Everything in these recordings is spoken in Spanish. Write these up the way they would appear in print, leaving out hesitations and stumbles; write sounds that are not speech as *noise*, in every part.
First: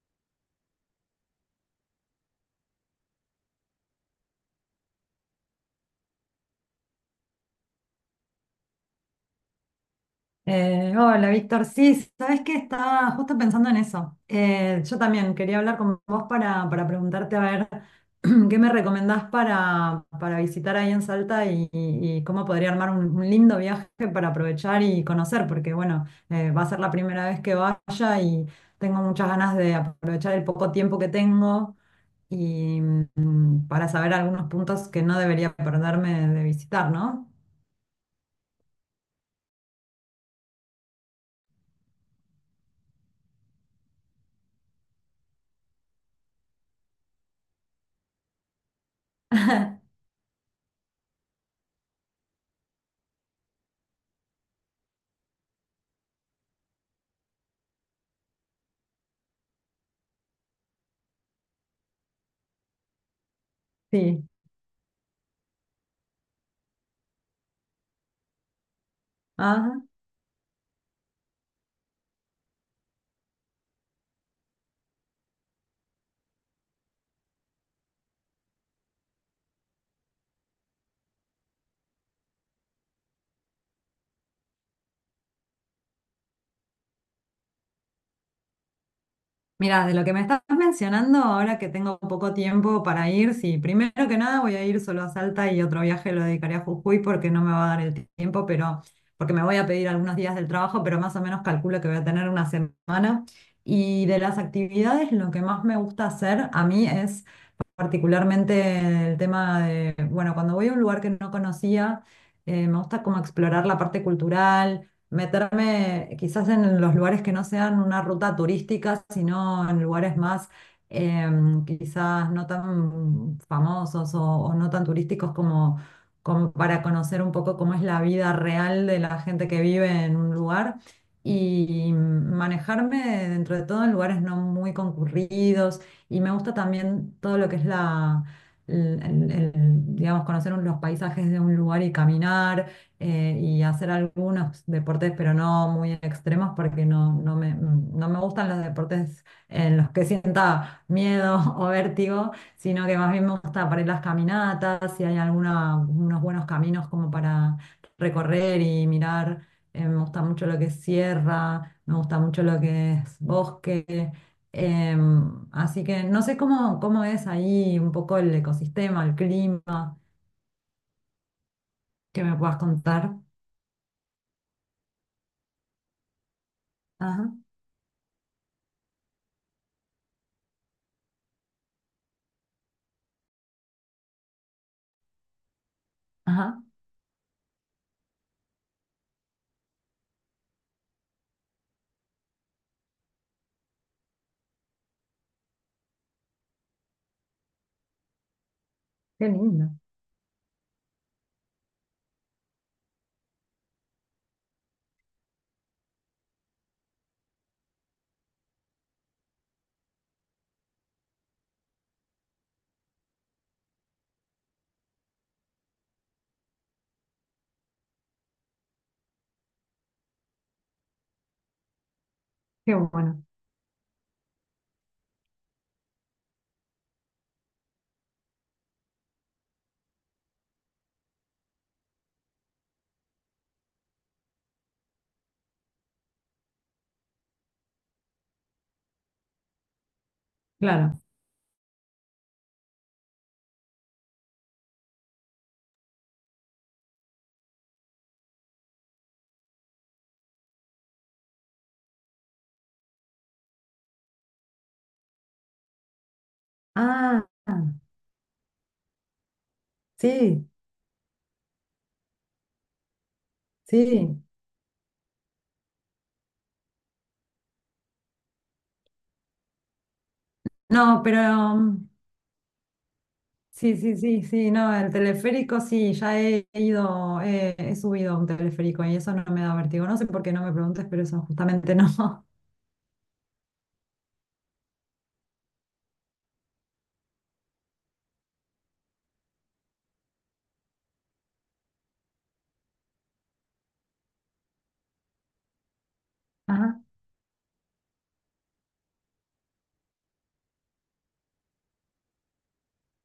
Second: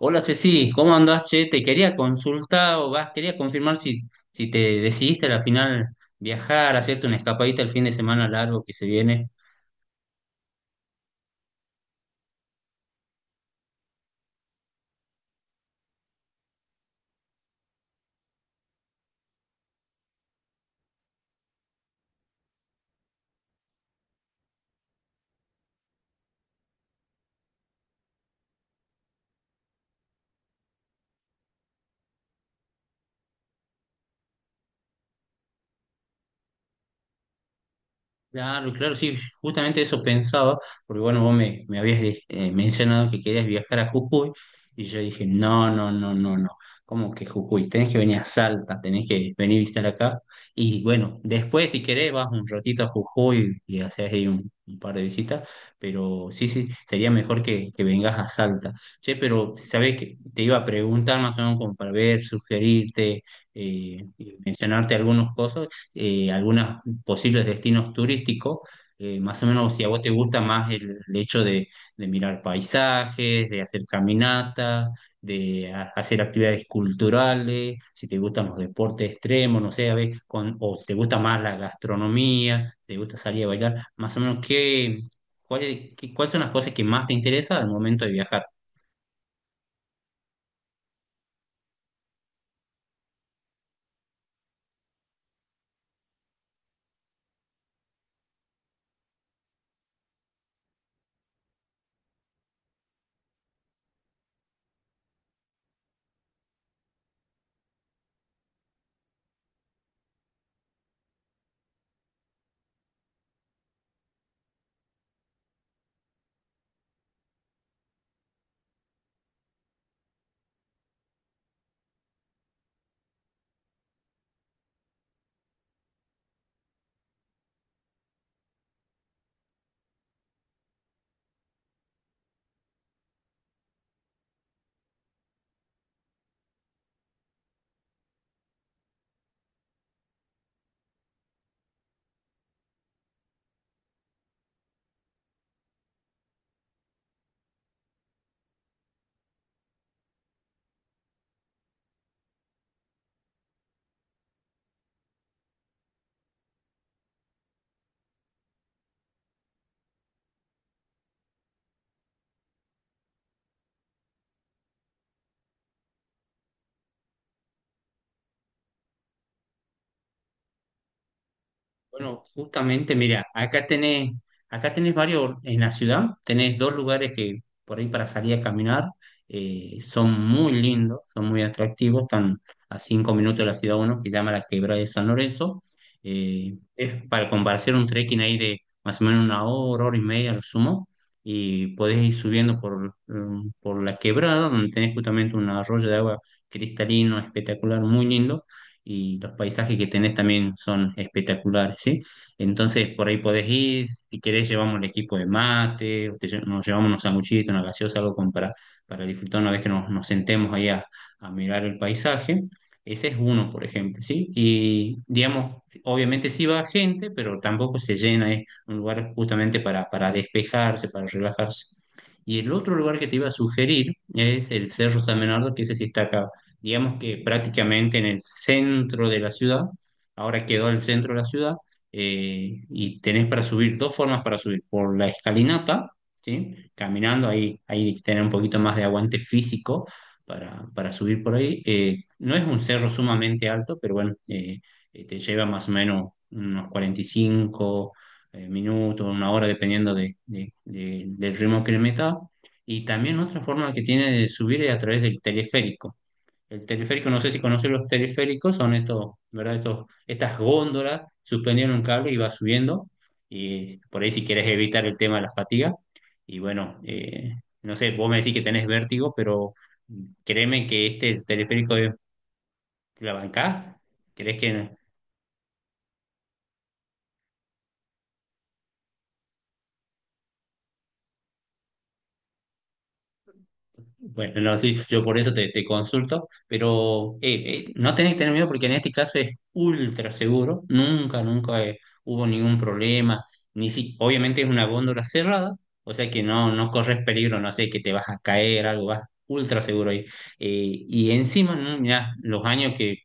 Hola Ceci, ¿cómo andás? Che, te quería consultar o vas, quería confirmar si, si te decidiste al final viajar, hacerte una escapadita el fin de semana largo que se viene. Hola, Víctor. Sí, sabes que estaba justo pensando en eso. Yo también quería hablar con vos para preguntarte a ver *clears throat* qué me recomendás para visitar ahí en Salta y cómo podría armar un lindo viaje para aprovechar y conocer, porque bueno, va a ser la primera vez que vaya y tengo muchas ganas de aprovechar el poco tiempo que tengo y para saber algunos puntos que no debería perderme de visitar, ¿no? Claro, claro, sí, justamente eso pensaba, porque bueno, vos me habías mencionado que querías viajar a Jujuy, y yo dije, no, no, no, no, no, ¿cómo que Jujuy? Tenés que venir a Salta, tenés que venir a visitar acá, y bueno, después si querés vas un ratito a Jujuy y haces ahí un par de visitas, pero sí, sí, sería mejor que vengas a Salta. Che, pero sabés que te iba a preguntar más o menos como para ver, sugerirte, Sí. y mencionarte algunas cosas, algunas posibles destinos turísticos. Más o menos, si a vos te gusta más el hecho de mirar paisajes, de hacer caminatas, de hacer actividades culturales, si te gustan los deportes extremos, no sé, a ver, con, o si te gusta más la gastronomía, si te gusta salir a bailar, más o menos, ¿qué, cuáles, cuáles son las cosas que más te interesan al momento de viajar? Mira, de lo que me estás mencionando, ahora que tengo poco tiempo para ir, sí, primero que nada voy a ir solo a Salta y otro viaje lo dedicaré a Jujuy porque no me va a dar el tiempo, pero porque me voy a pedir algunos días del trabajo, pero más o menos calculo que voy a tener una semana. Y de las actividades, lo que más me gusta hacer a mí es particularmente el tema de, bueno, cuando voy a un lugar que no conocía, me gusta como explorar la parte cultural, meterme quizás en los lugares que no sean una ruta turística, sino en lugares más eh, quizás no tan famosos o no tan turísticos como, como para conocer un poco cómo es la vida real de la gente que vive en un lugar. Y manejarme dentro de todo en lugares no muy concurridos, y me gusta también todo lo que es la, el- el- el, digamos, los paisajes de un lugar y caminar y hacer algunos deportes, pero no muy extremos, porque no, no me gustan los deportes en los que sienta miedo *laughs* o vértigo, sino que más bien me gusta para ir las caminatas, si hay alguna, unos buenos caminos como para recorrer y mirar. Me gusta mucho lo que es sierra, me gusta mucho lo que es bosque. Así que no sé cómo, cómo es ahí un poco el ecosistema, el clima, Bueno, que me puedas justamente, contar. mira, acá tenés varios, en la ciudad tenés dos lugares Ajá, que por ahí para salir a caminar son muy lindos, son muy atractivos, están a cinco minutos de la ciudad uno, que se llama la Quebrada de San Lorenzo. Ajá, Es para compartir un trekking ahí de más o menos una hora, hora y media, a lo sumo, y podés ir subiendo por, por la quebrada, donde tenés justamente un arroyo de agua cristalino, espectacular, muy lindo y qué los lindo, paisajes que tenés también son espectaculares, ¿sí? Entonces por ahí podés ir, si querés llevamos el equipo de mate, o te nos llevamos unos sanguchitos, una gaseosa, algo como para disfrutar una vez que nos sentemos ahí a mirar el paisaje. Ese es uno, por ejemplo, ¿sí? Y digamos, obviamente sí va gente, pero tampoco se llena, es un lugar justamente para despejarse, para relajarse. Y el otro qué lugar que te bueno, iba a sugerir es el Cerro San Bernardo, que ese sí está acá digamos que prácticamente en el centro de la ciudad, ahora quedó el centro de la ciudad, y tenés para subir dos formas para subir, por la escalinata, ¿sí? Caminando, ahí tenés un poquito más de aguante físico para claro. subir por ahí. No es un cerro sumamente alto, pero bueno, te lleva más o menos unos 45 minutos, una hora, dependiendo de, del ritmo que le metas. Y también otra forma que tiene de subir es a través del teleférico. El teleférico, no Ah, sé si conocen los teleféricos, son estos, ¿verdad? Estos, estas sí, góndolas suspendidas en un cable y va subiendo. Y por ahí sí. si quieres evitar el tema de la fatiga. Y bueno, no sé, vos me decís que tenés vértigo, pero créeme que No, pero este teleférico mm, te la bancás. sí, sí, sí, ¿Crees sí, que, no, no? el teleférico sí, ya he ido, he subido a un teleférico y eso no me da vértigo. No sé por qué, no me preguntes, pero eso justamente no. Bueno, no, sí, yo por eso te consulto, pero no tenés que tener miedo porque en este caso es ultra seguro, nunca, nunca, hubo ningún problema, ni si, obviamente es una góndola cerrada, o sea que *laughs* no, no Ajá, corres peligro, no sé, que te vas a caer, algo, vas ultra seguro ahí. Y encima, mirá, los años que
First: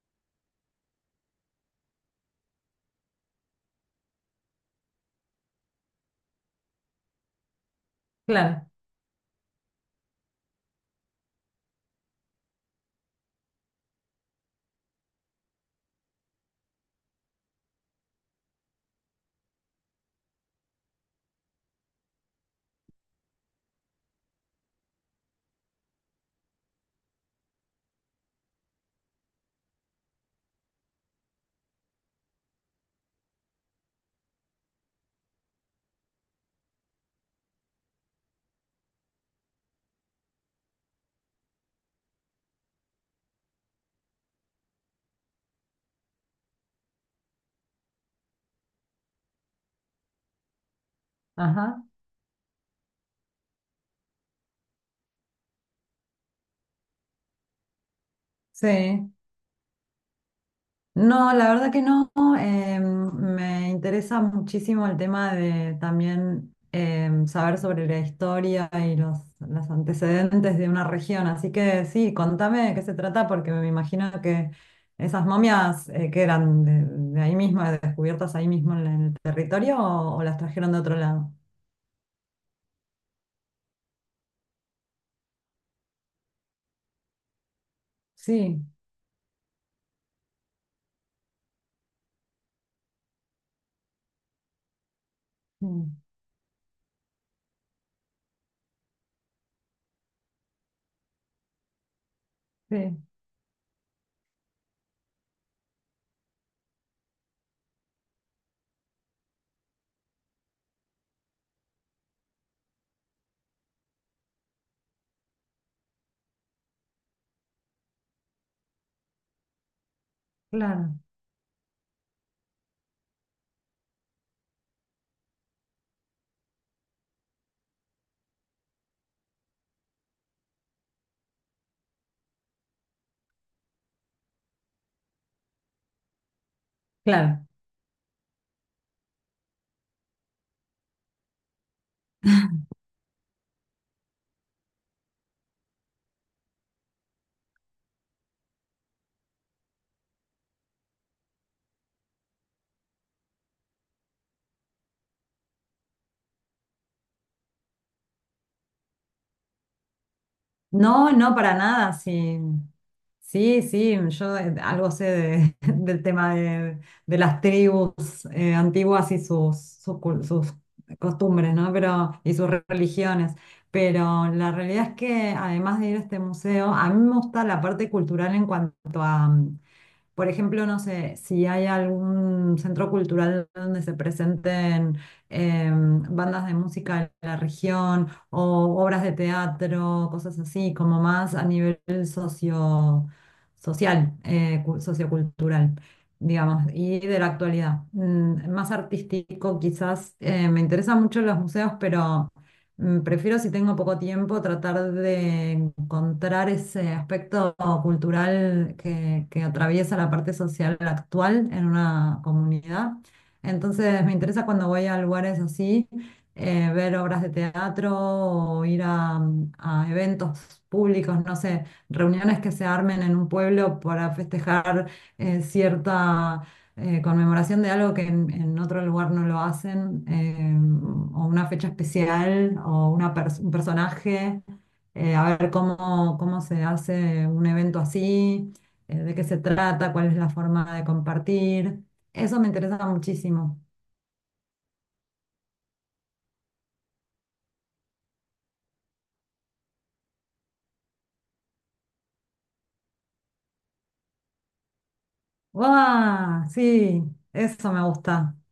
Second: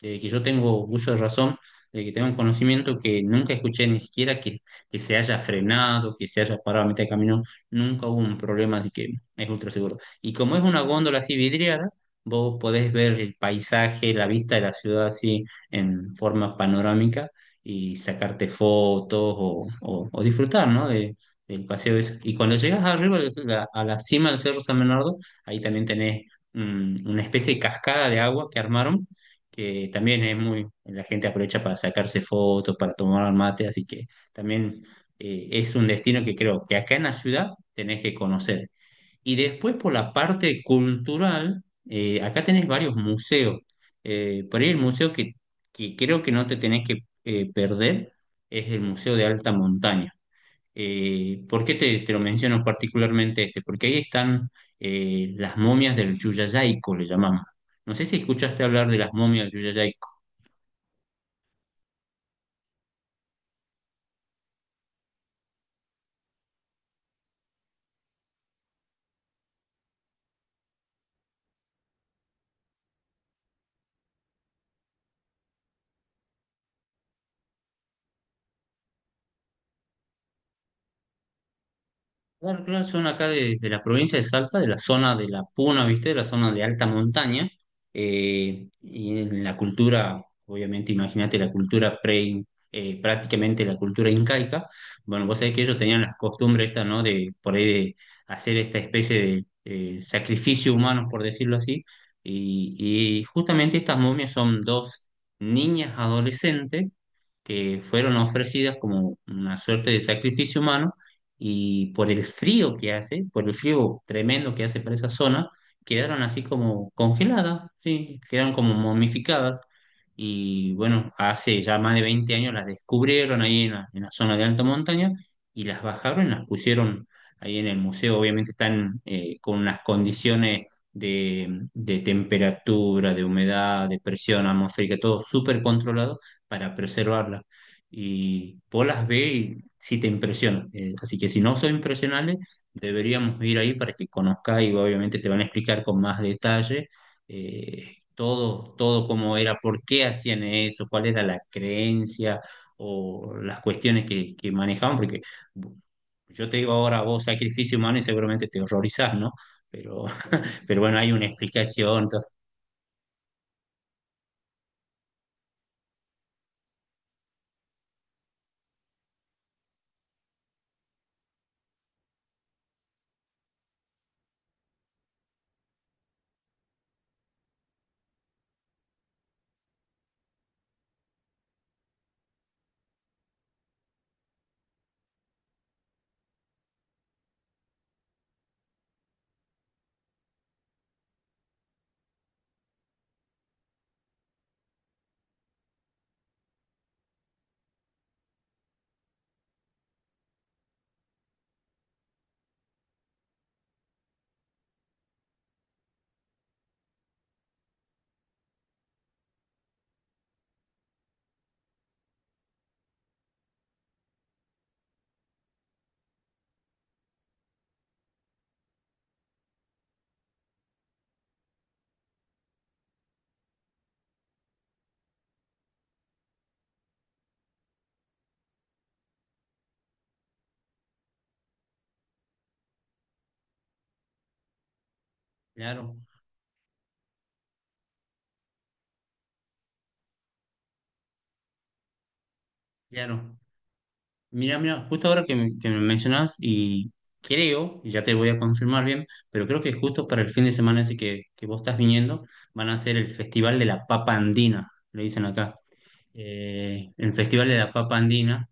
de que yo tengo uso de razón, de que tengo un conocimiento que nunca escuché ni siquiera que se haya frenado, que se haya parado a mitad de camino, nunca hubo un claro, problema de que es ultra seguro. Y como es una góndola así vidriada, vos podés ver el paisaje, la vista de la ciudad así en forma panorámica y sacarte fotos o, o disfrutar, ¿no? Del paseo ese. Y cuando llegas arriba, a la cima del Cerro San Bernardo, ahí también tenés una especie de cascada de agua que armaron que también es muy, la gente aprovecha para sacarse fotos, para tomar mate, así que también es un destino que creo que acá en la ciudad tenés que conocer. Y después por la parte cultural, acá tenés varios museos. Por ahí el museo que creo que no te tenés que perder es el Museo de Alta Montaña. ¿Por qué ajá, te lo menciono particularmente este? Porque ahí están las momias del Yuyayaico, le llamamos. No sé si escuchaste hablar de sí. las momias del Yuyayaico. No, la verdad que no. Me interesa muchísimo el tema de también saber sobre la historia y los antecedentes de una región. Así que sí, contame de qué se trata, porque me imagino que esas momias que eran de ahí mismo, descubiertas ahí mismo en el territorio, o las trajeron de otro lado. Claro, claro, son acá de la provincia de Salta, de la zona de la Puna, ¿viste? De la zona de alta montaña. Sí, Eh, y en la cultura, obviamente, imagínate la cultura prácticamente la cultura incaica. Bueno, vos sabés que ellos mm, tenían las costumbres estas, ¿no? De por ahí de hacer esta especie de sacrificio humano, por decirlo así. Y, sí, y justamente estas momias son dos niñas adolescentes que fueron ofrecidas como una suerte de sacrificio humano y por el frío que hace, por el frío tremendo que hace para esa zona, quedaron así como congeladas, sí, quedaron como momificadas y claro, bueno, hace ya más de 20 años las descubrieron ahí en la zona de alta montaña y las bajaron y las pusieron ahí en el museo, obviamente están con unas condiciones de temperatura, de humedad, de presión atmosférica, todo súper controlado para preservarlas. claro. Y vos las ve y sí te impresionan. Así que si no sos impresionable, deberíamos ir ahí para que conozcas y obviamente te van a explicar con más detalle todo, todo cómo era, por qué hacían eso, cuál era la creencia o las cuestiones que manejaban, porque yo te digo ahora vos sacrificio humano y seguramente te horrorizás, ¿no? Pero, *laughs* pero bueno, No, hay una no, para nada, explicación, entonces, sí. Sí, sí, yo algo sé *laughs* del tema de las tribus antiguas y sus costumbres, ¿no? Pero, y sus religiones. Pero la realidad es que además de ir a este museo, a mí me gusta la parte cultural en cuanto a, por ejemplo, no sé, si hay algún centro cultural donde se presenten bandas de música de la región o obras de teatro, cosas así, como más a nivel socio, social, sociocultural, digamos, y de la actualidad. Más artístico, quizás me interesan mucho los museos, pero prefiero si tengo poco tiempo tratar de encontrar ese aspecto cultural que atraviesa la parte social actual en una comunidad. Entonces me interesa cuando voy a lugares así, ver obras de teatro o ir a eventos públicos, no sé, reuniones que se armen en un pueblo para festejar cierta conmemoración de algo que en otro lugar no lo hacen, o una fecha especial, o una un personaje, a ver claro, cómo, cómo se hace un evento así, de qué se trata, cuál es la forma de compartir. Eso me interesa claro. muchísimo. Mira, mira, justo ahora que me mencionas y creo, y ya te voy a confirmar bien, pero creo que justo para el fin de semana ese que vos estás viniendo, van a hacer el Festival de la Papa Andina, le dicen acá. ¡Guau! Sí, El Festival de la eso me Papa gusta. Andina,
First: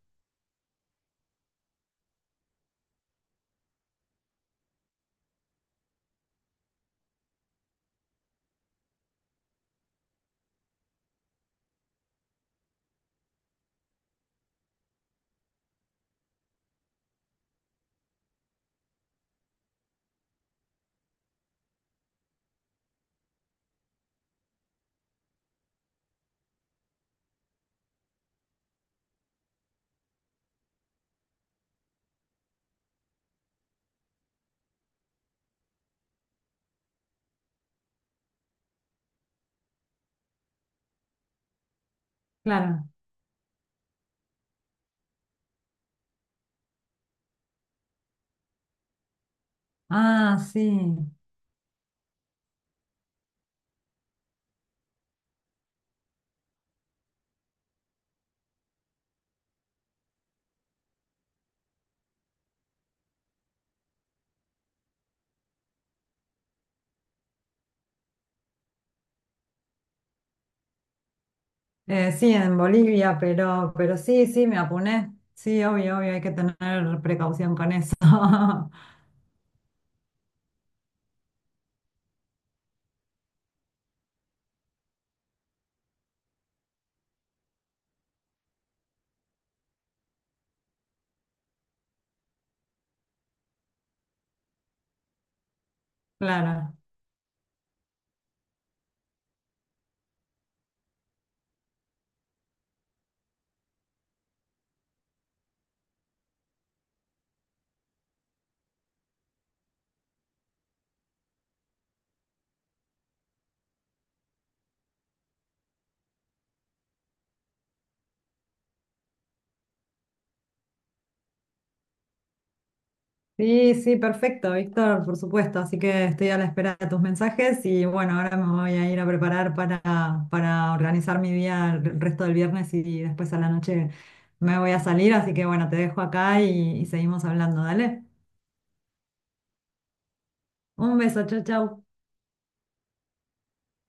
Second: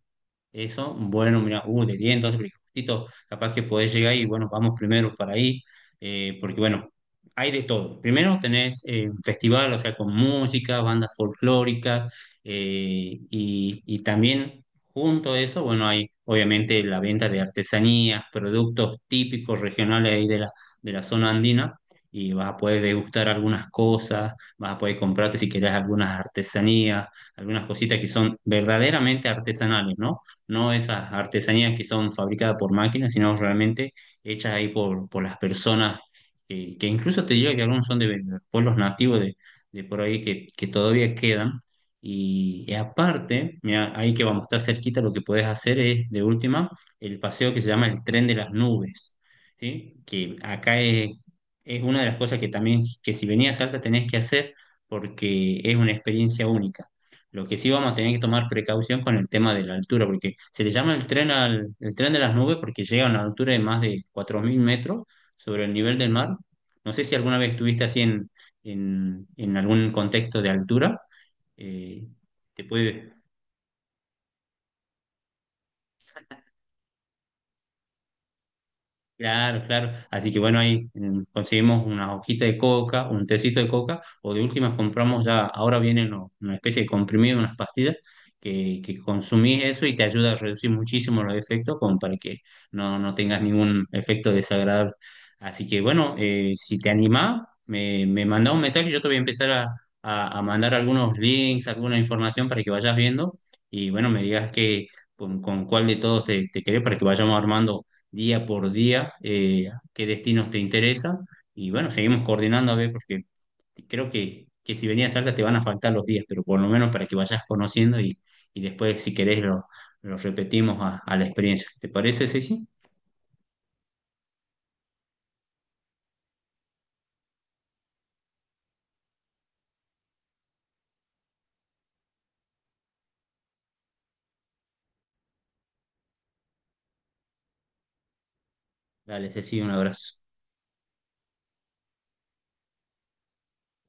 eso, bueno, mira, de 10, entonces, porque justito, capaz que podés llegar y bueno, vamos primero para ahí, porque bueno, hay de todo. Primero tenés un festival, o sea, con música, bandas folclóricas, y también junto a eso, bueno, hay obviamente la venta de artesanías, productos típicos regionales ahí de la zona andina, y vas a poder degustar algunas cosas, vas a poder comprarte si querés algunas artesanías, algunas cositas que son verdaderamente artesanales, ¿no? No esas artesanías que son fabricadas por máquinas, sino realmente hechas ahí por las personas, que incluso te diría que algunos son de pueblos nativos de por ahí que todavía quedan. Y Claro. aparte, mira, ahí que vamos, está cerquita, lo que puedes hacer es, de última, el paseo que se llama el Tren de las Nubes, ¿sí? Que Ah, acá sí. Es una de las cosas que también, que si venías a Salta tenés que hacer porque es una experiencia única. Lo que sí vamos a tener que tomar precaución con el tema de la altura, porque se le llama el tren al, el tren de las nubes porque llega a una altura de más de 4000 metros sobre el nivel del mar. No sé si alguna vez estuviste así en, en algún contexto de altura. eh, Sí, en te puede, Bolivia, pero sí, sí, me apuné. Sí, obvio, obvio, hay que tener precaución con eso. *laughs* Claro, claro. Así que bueno, ahí conseguimos una hojita de coca, un tecito de coca, o de últimas compramos ya, ahora vienen una especie de comprimido, unas pastillas, que consumís eso y te ayuda a reducir muchísimo los efectos, como para que no, no tengas ningún efecto desagradable. Así que bueno, Claro. si te animás, me mandá un mensaje, yo te voy a empezar a, a mandar algunos links, alguna información para que vayas viendo, y bueno, me digas que con cuál de todos te querés para que vayamos armando día por día qué destinos te interesan. Y bueno, seguimos coordinando a ver, porque creo que si venías a Salta te van a faltar los días, pero por lo menos para que vayas conociendo y después, si querés, lo repetimos a la experiencia. ¿Te parece, Ceci? Sí, sí, perfecto, Víctor, por supuesto. Así que estoy a la espera de tus mensajes y bueno, ahora me voy a ir a preparar para organizar mi día el resto del viernes y después a la noche me voy a salir. Así que bueno, te dejo acá y seguimos hablando, dale. Dale, Ceci, un abrazo. Un beso, chau, chau.